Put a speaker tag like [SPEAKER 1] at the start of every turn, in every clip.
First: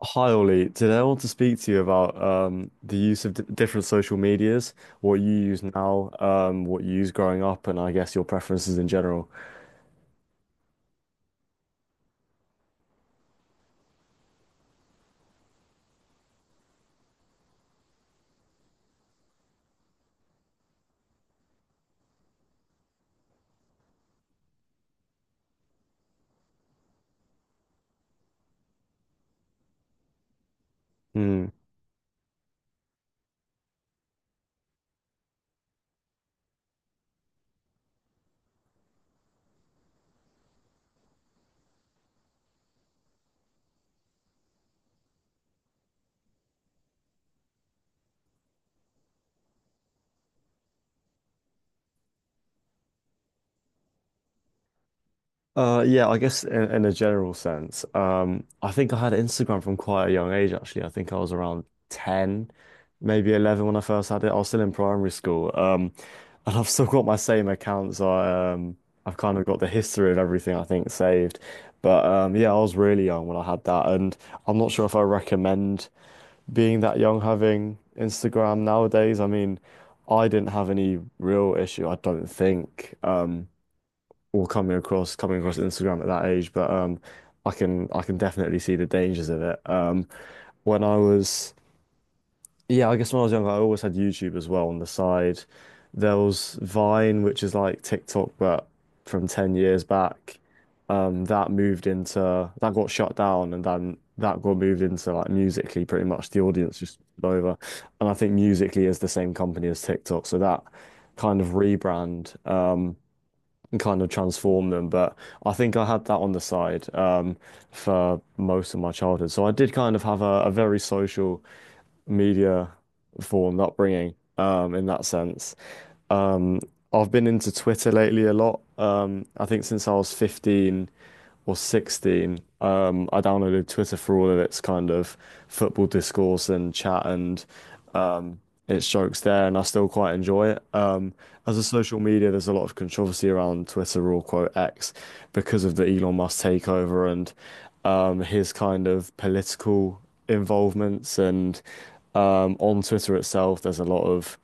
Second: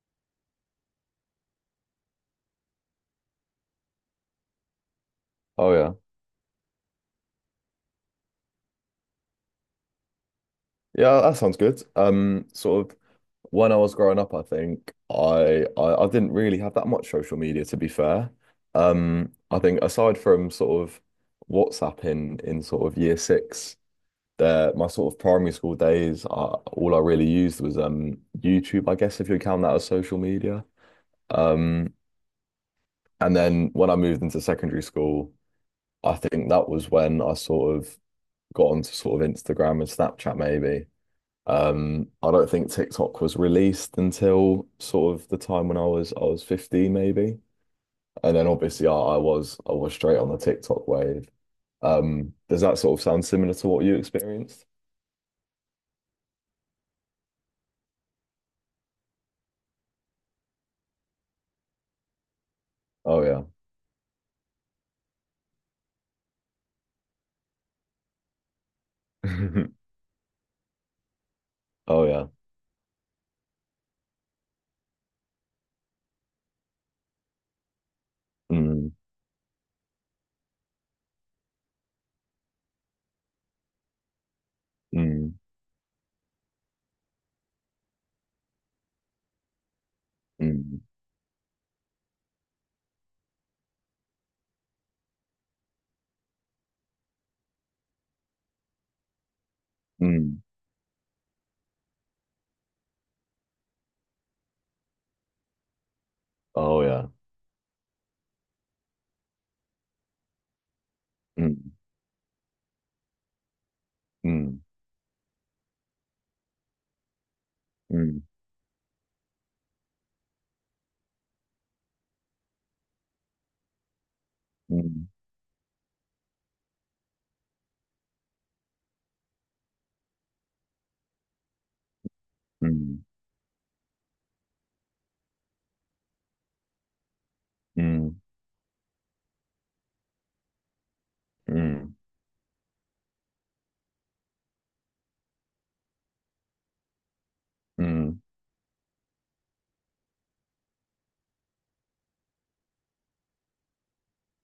[SPEAKER 1] Hi Ollie, today I want to speak to you about the use of d different social medias, what you use
[SPEAKER 2] Oh yeah.
[SPEAKER 1] now, what you use growing up, and I guess your preferences in general.
[SPEAKER 2] Yeah, that sounds good. Sort of when I was growing up, I think I didn't really have that much social media to be fair. I think aside from sort of WhatsApp in sort of year 6, there my sort of primary school days, all I really used was YouTube, I guess if you count that as social media.
[SPEAKER 1] Hmm.
[SPEAKER 2] Um, and then when I moved into secondary school, I think that was when I sort of got onto sort of Instagram and Snapchat maybe. I don't think TikTok was released until sort of the time when I was 15 maybe. And then obviously I was straight on the TikTok wave. Does that sort of sound similar to what you experienced?
[SPEAKER 1] Yeah, I guess in a general sense. I think I had Instagram from quite a young age, actually. I think I was around 10,
[SPEAKER 2] Oh
[SPEAKER 1] maybe
[SPEAKER 2] yeah.
[SPEAKER 1] 11 when I first had it. I was still in primary school. And I've still got my same accounts. I've kind of got the history of everything, I think, saved. But
[SPEAKER 2] Oh yeah.
[SPEAKER 1] yeah, I was really young when I had that. And I'm not sure if I recommend being that young having Instagram
[SPEAKER 2] Mm,
[SPEAKER 1] nowadays. I mean, I didn't have any real issue, I don't think. Or coming across
[SPEAKER 2] mm,
[SPEAKER 1] coming across Instagram at that age, but I can definitely see the dangers of it.
[SPEAKER 2] mm,
[SPEAKER 1] When I was Yeah, I guess when I was younger, I always had YouTube as well on the side. There was Vine, which is like TikTok, but from 10 years back.
[SPEAKER 2] mm.
[SPEAKER 1] That moved into That got shut down, and then that got moved into like Musically. Pretty much the audience
[SPEAKER 2] Oh
[SPEAKER 1] just
[SPEAKER 2] yeah.
[SPEAKER 1] took over, and I think Musically is the same company as TikTok, so that kind of
[SPEAKER 2] Mm,
[SPEAKER 1] rebrand. And kind of
[SPEAKER 2] mm,
[SPEAKER 1] transform them. But I think I had that on the side for
[SPEAKER 2] mm,
[SPEAKER 1] most of my childhood. So I did kind of have a very social media formed upbringing in that
[SPEAKER 2] mm,
[SPEAKER 1] sense. Um, I've been into Twitter lately a lot. I think since I was 15 or 16,
[SPEAKER 2] mm,
[SPEAKER 1] I downloaded Twitter for all of its kind of football discourse and chat and
[SPEAKER 2] mm,
[SPEAKER 1] um, its jokes there, and I still quite enjoy it.
[SPEAKER 2] mm,
[SPEAKER 1] As a
[SPEAKER 2] mm,
[SPEAKER 1] social media, there's a lot of controversy around Twitter, or quote X, because of the Elon Musk takeover and
[SPEAKER 2] mm.
[SPEAKER 1] his kind of political involvements. And on Twitter itself, there's a lot of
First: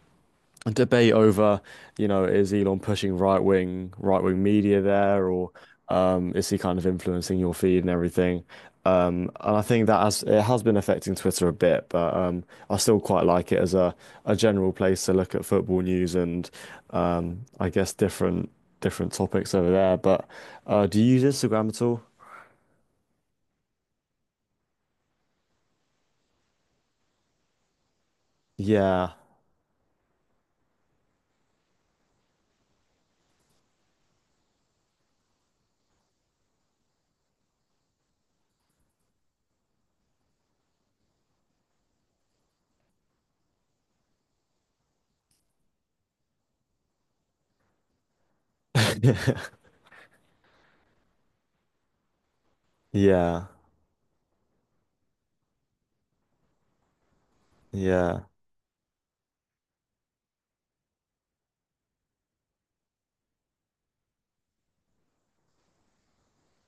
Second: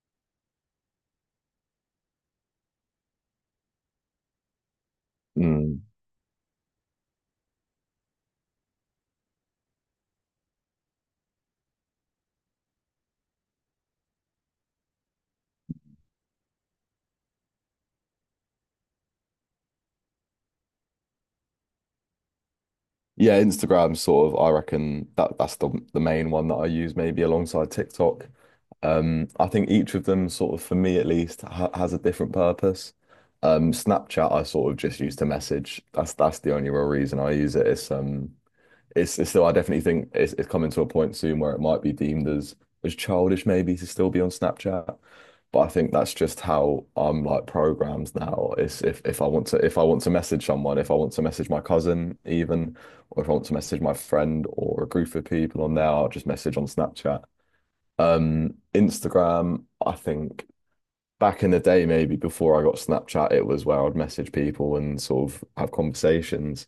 [SPEAKER 1] a debate over, you know, is Elon pushing right wing media there, or
[SPEAKER 2] Mm.
[SPEAKER 1] is he kind of influencing your feed and everything? And I think that has it has been affecting Twitter a bit, but I still quite like it as a general place to look at football news and I guess different topics over there. But do you use Instagram at all?
[SPEAKER 2] Yeah, Instagram sort of, I reckon that's the main one that I use maybe alongside TikTok.
[SPEAKER 1] Yeah,
[SPEAKER 2] I think each of them sort of for me at least ha has a different purpose. Snapchat I sort of just use to message. That's the only real reason I use it. It's still, I definitely think it's coming to a point soon where it might be deemed as childish maybe to still be on Snapchat. But I think that's just how I'm like programmed now. It's if I want to message someone, if I want to message my cousin even, or if I want
[SPEAKER 1] yeah,
[SPEAKER 2] to message my friend or a group of people on there, I'll just message on Snapchat.
[SPEAKER 1] yeah.
[SPEAKER 2] Instagram, I think back in the day, maybe before I got Snapchat, it was where I'd message people and sort of have conversations.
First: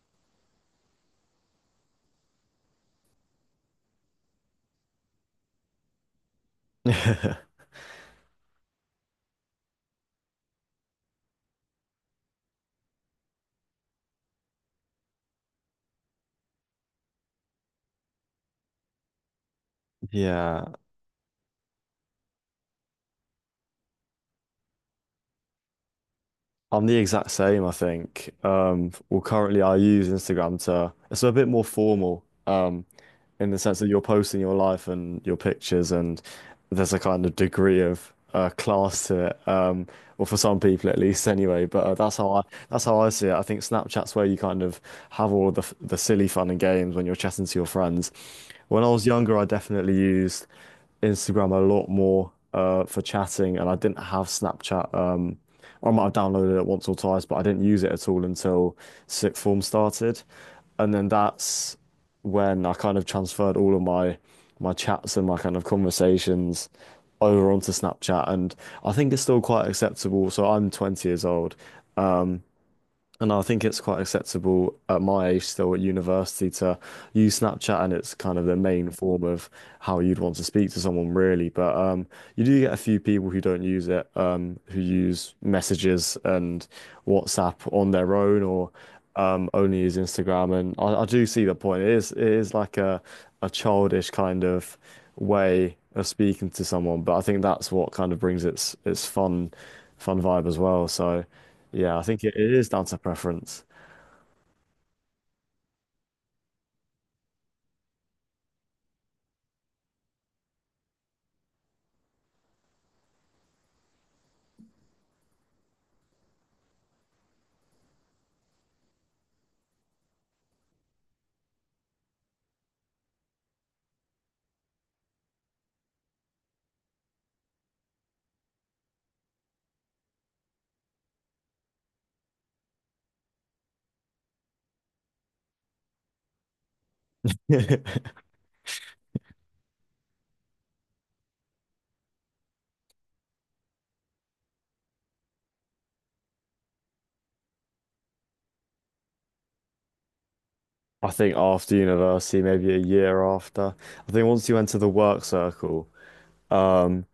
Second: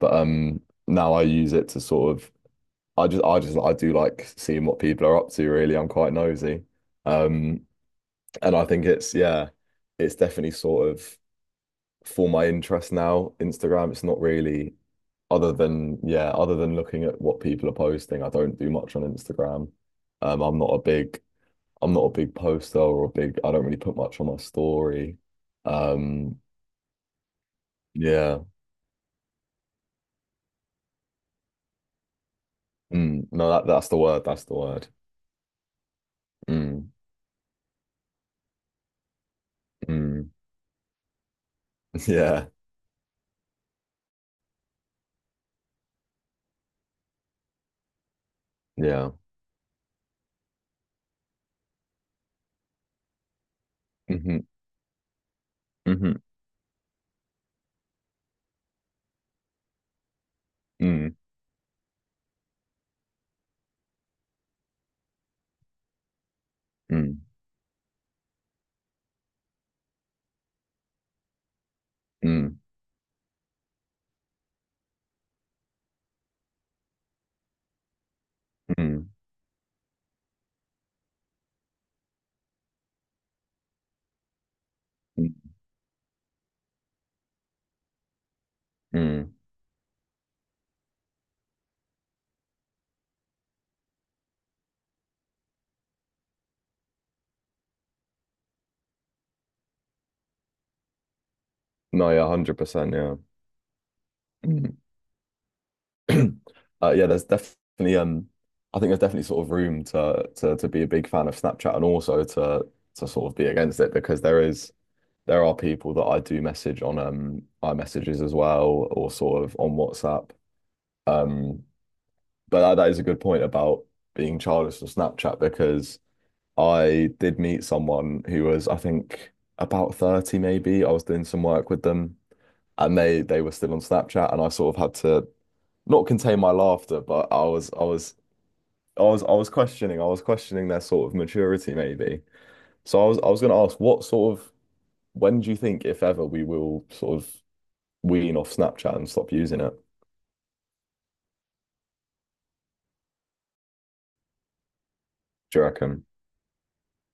[SPEAKER 2] But now I use it to sort of I just I just I do like seeing what people are up to really. I'm quite nosy. Um and I think it's, yeah, it's definitely sort of for my interest now. Instagram, it's not really other than, yeah, other than looking at what people are posting, I don't do much on Instagram. Um I'm
[SPEAKER 1] Yeah.
[SPEAKER 2] not a big I'm not a big poster or a big I don't really put much on my story. Um
[SPEAKER 1] I'm the exact same, I think.
[SPEAKER 2] yeah.
[SPEAKER 1] Well, currently I use Instagram to, it's a bit more formal,
[SPEAKER 2] Mm, no,
[SPEAKER 1] in the
[SPEAKER 2] that
[SPEAKER 1] sense that
[SPEAKER 2] that's the
[SPEAKER 1] you're
[SPEAKER 2] word,
[SPEAKER 1] posting
[SPEAKER 2] that's
[SPEAKER 1] your
[SPEAKER 2] the
[SPEAKER 1] life
[SPEAKER 2] word.
[SPEAKER 1] and your pictures, and
[SPEAKER 2] Mm,
[SPEAKER 1] there's a kind of degree of class to it. Well,
[SPEAKER 2] mm,
[SPEAKER 1] for some people at least, anyway. But
[SPEAKER 2] yeah.
[SPEAKER 1] that's how I see it. I think Snapchat's where you kind of have all of the silly fun and games when you're chatting to your friends. When I was
[SPEAKER 2] Yeah.
[SPEAKER 1] younger, I definitely used Instagram a lot more for chatting, and I didn't have
[SPEAKER 2] Hmm,
[SPEAKER 1] Snapchat. I might have
[SPEAKER 2] hmm,
[SPEAKER 1] downloaded it once or twice, but I didn't use it at all until sixth form started, and then
[SPEAKER 2] mm,
[SPEAKER 1] that's when I kind of transferred all of my chats and my kind of conversations
[SPEAKER 2] mm.
[SPEAKER 1] over onto Snapchat, and I think it's still quite acceptable. So I'm 20 years old,
[SPEAKER 2] Mm,
[SPEAKER 1] and I think it's quite acceptable at my age, still at university, to use Snapchat, and it's kind of the main
[SPEAKER 2] mm,
[SPEAKER 1] form of how you'd want to speak to someone, really. But you do get a few people who don't use it, who use
[SPEAKER 2] mm,
[SPEAKER 1] messages and WhatsApp on their own, or
[SPEAKER 2] mm.
[SPEAKER 1] only use Instagram. And I do see the point. It is like a childish kind of way of speaking to someone, but I think that's what kind of brings its fun vibe as well. So. Yeah, I
[SPEAKER 2] No, yeah,
[SPEAKER 1] think it is down
[SPEAKER 2] 100%,
[SPEAKER 1] to
[SPEAKER 2] yeah.
[SPEAKER 1] preference.
[SPEAKER 2] Mm. Yeah, there's definitely I think there's definitely sort of room to be a big fan of Snapchat and also to sort of be against it because there are people that I do message on iMessages as well or sort of on WhatsApp. Um but that is a good point about being childish on Snapchat because I did meet someone who was I think about 30 maybe. I was doing some work with them and they were still on Snapchat, and I sort of had to not contain my laughter, but I was I was I was I was questioning their sort of maturity maybe. So I was going to ask what sort of when do you think if ever we will sort of wean off Snapchat and stop using it?
[SPEAKER 1] I think after university, maybe a year after, I think once you enter the work
[SPEAKER 2] Do you
[SPEAKER 1] circle,
[SPEAKER 2] reckon?
[SPEAKER 1] um,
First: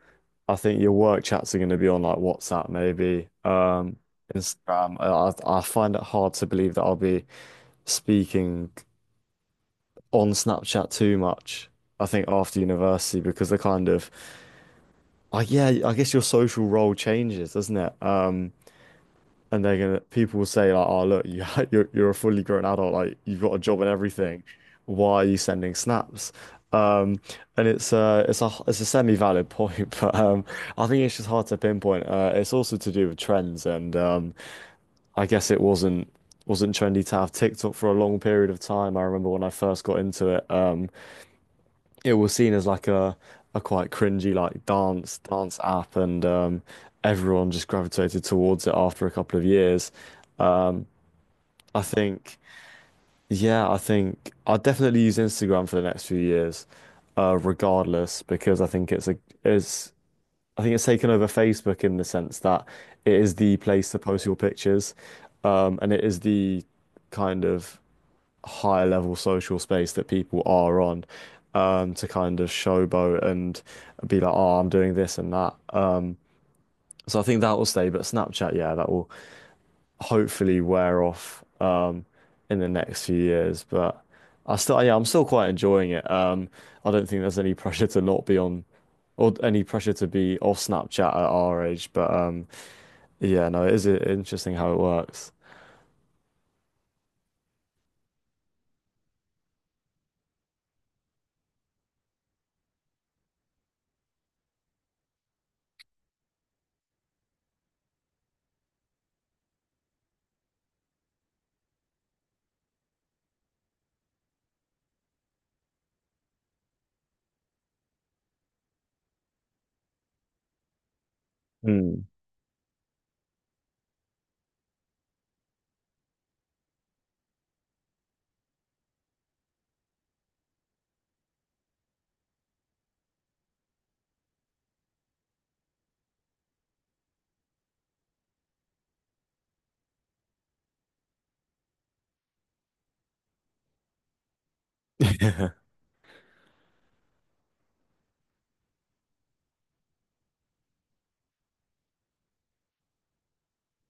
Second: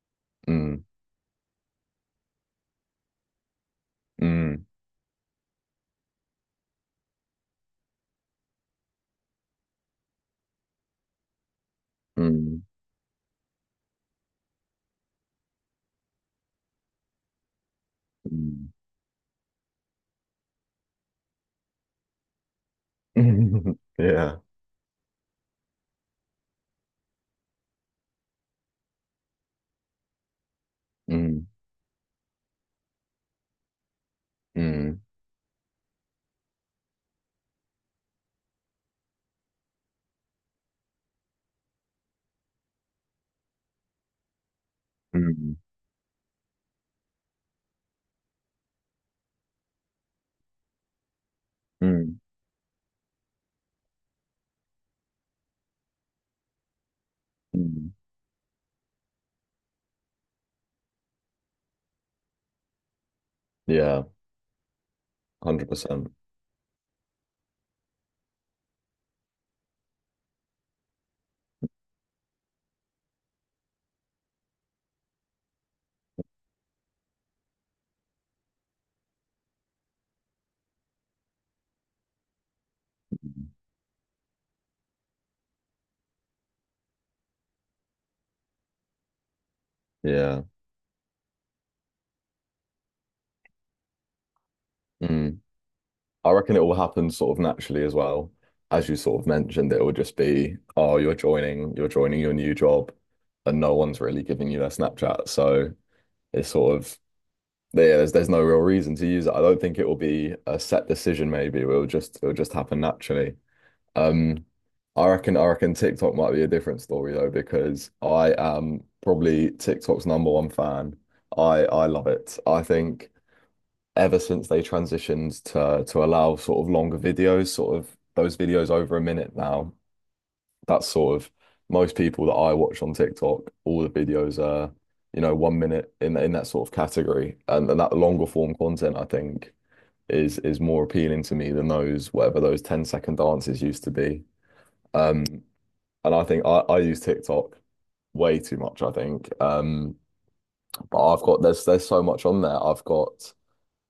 [SPEAKER 1] I think
[SPEAKER 2] Mm,
[SPEAKER 1] your work chats are going to be on like WhatsApp, maybe,
[SPEAKER 2] mm,
[SPEAKER 1] Instagram. I find it hard to believe that I'll be speaking on Snapchat too much. I think after
[SPEAKER 2] mm,
[SPEAKER 1] university because the kind of, oh yeah, I guess your social role changes, doesn't it?
[SPEAKER 2] mm.
[SPEAKER 1] And they're gonna People will say like, "Oh, look, you you're a fully grown adult, like you've got a job and
[SPEAKER 2] Yeah.
[SPEAKER 1] everything. Why are you sending snaps?" Um, and it's It's a semi-valid point, but I think it's just hard
[SPEAKER 2] Mm,
[SPEAKER 1] to pinpoint. It's also to do with trends, and
[SPEAKER 2] mm,
[SPEAKER 1] I guess it wasn't trendy to have TikTok for a long period of time. I remember when I first got into it, it was seen as like a quite cringy like dance
[SPEAKER 2] mm,
[SPEAKER 1] dance app, and everyone just gravitated towards it after a couple of years. I
[SPEAKER 2] mm,
[SPEAKER 1] think, yeah, I think I'll definitely use Instagram for the next few years,
[SPEAKER 2] mm.
[SPEAKER 1] regardless, because it's I think it's taken over Facebook in the sense that it is the place to
[SPEAKER 2] Yeah,
[SPEAKER 1] post your pictures, and it
[SPEAKER 2] 100%.
[SPEAKER 1] is the kind of higher level social space that people are on, to kind of showboat and be like, oh, I'm doing this and that. So I think that will stay, but Snapchat, yeah, that will hopefully wear off in the next few years. But yeah, I'm still quite enjoying it. I don't think there's any pressure to not be on or any pressure to be
[SPEAKER 2] Yeah.
[SPEAKER 1] off Snapchat at our age. But yeah, no, it is interesting how it works.
[SPEAKER 2] Mm. I reckon it will happen sort of naturally as well. As you sort of mentioned, it will just be, oh, you're joining your new job, and no one's really giving you their Snapchat. So it's sort of yeah, there's no real reason to use it. I don't think it will be a set decision, maybe. It'll just happen naturally. Um, I reckon TikTok might be a different story though, because I am probably TikTok's number one fan. I
[SPEAKER 1] Mm.
[SPEAKER 2] love it. I think ever since they transitioned to allow sort of longer videos, sort of those videos over a minute now. That's sort of most people that I watch on TikTok, all the videos are, 1 minute in that sort of category. And that longer form content, I think, is more appealing to me than those 10 second dances used to be. Um, and I think I use TikTok way too much, I think. But I've got there's so much on there. I've got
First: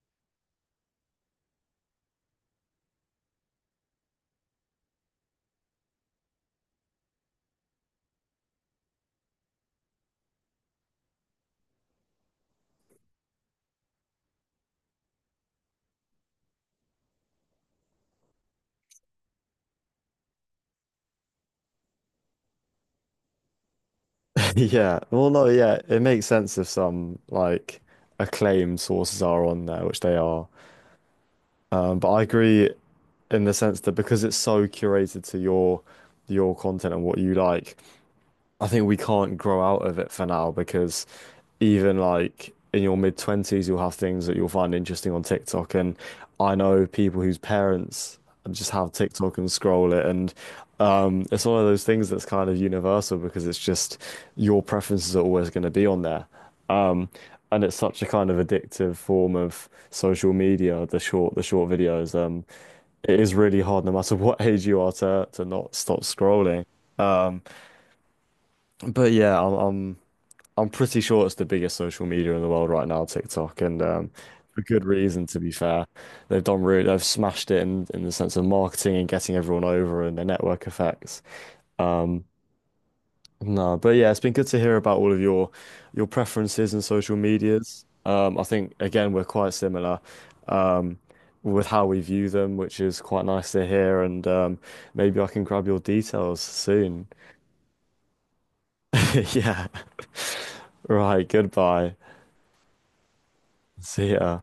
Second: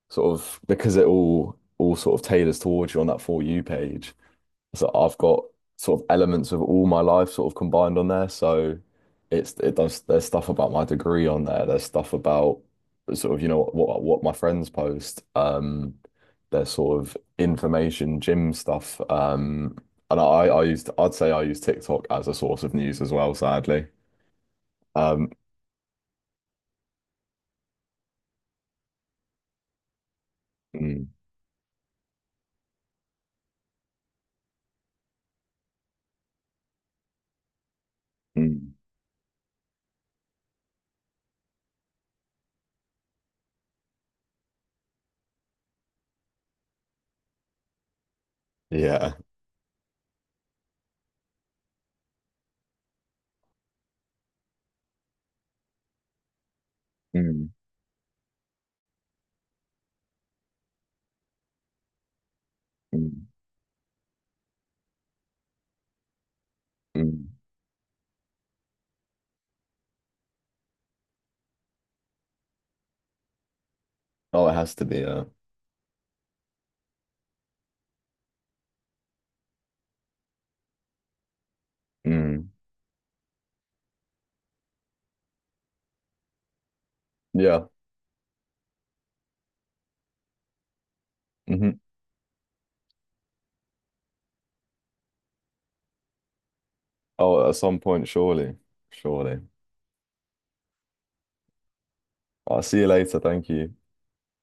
[SPEAKER 2] sort of because it all sort of tailors towards you on that For You page. So I've got sort of elements of all my life sort of combined on there. So it's it does there's stuff about my degree on there. There's stuff about sort of what my friends post. There's sort of information, gym stuff. And I'd say I use TikTok as a source of news as well, sadly.
[SPEAKER 1] Yeah. Well,
[SPEAKER 2] Um,
[SPEAKER 1] no, yeah, it makes sense if some like acclaimed sources are on there, which they are.
[SPEAKER 2] mm,
[SPEAKER 1] But I agree in the sense that because it's so curated to your content and what you like, I
[SPEAKER 2] mm,
[SPEAKER 1] think we can't grow out of it for now because even like in your mid 20s, you'll have things that you'll find interesting on TikTok. And I know people whose parents just have
[SPEAKER 2] yeah.
[SPEAKER 1] TikTok and scroll it. And it's one of those things that's kind of universal because it's just your preferences are always going to be on there. Um,
[SPEAKER 2] Mm,
[SPEAKER 1] and it's such a kind of addictive form of social media, the short videos. It
[SPEAKER 2] mm,
[SPEAKER 1] is really hard, no matter what age you are, to not stop scrolling.
[SPEAKER 2] mm.
[SPEAKER 1] Um, but yeah, I'm pretty sure it's the biggest social media in the world right now, TikTok, and
[SPEAKER 2] Oh, it
[SPEAKER 1] for
[SPEAKER 2] has
[SPEAKER 1] good
[SPEAKER 2] to be
[SPEAKER 1] reason,
[SPEAKER 2] a.
[SPEAKER 1] to be fair. They've smashed it in the sense of marketing and getting everyone over and the network effects. Um,
[SPEAKER 2] Mm.
[SPEAKER 1] no, but yeah, it's been good to hear about all of your preferences and social
[SPEAKER 2] Yeah.
[SPEAKER 1] medias. I think again we're quite similar with
[SPEAKER 2] Hmm.
[SPEAKER 1] how we view them, which is quite nice to hear. And maybe I can grab your details soon.
[SPEAKER 2] Oh, at some point, surely. Surely.
[SPEAKER 1] Yeah. Right. Goodbye.
[SPEAKER 2] I'll see you later. Thank you.
[SPEAKER 1] See ya.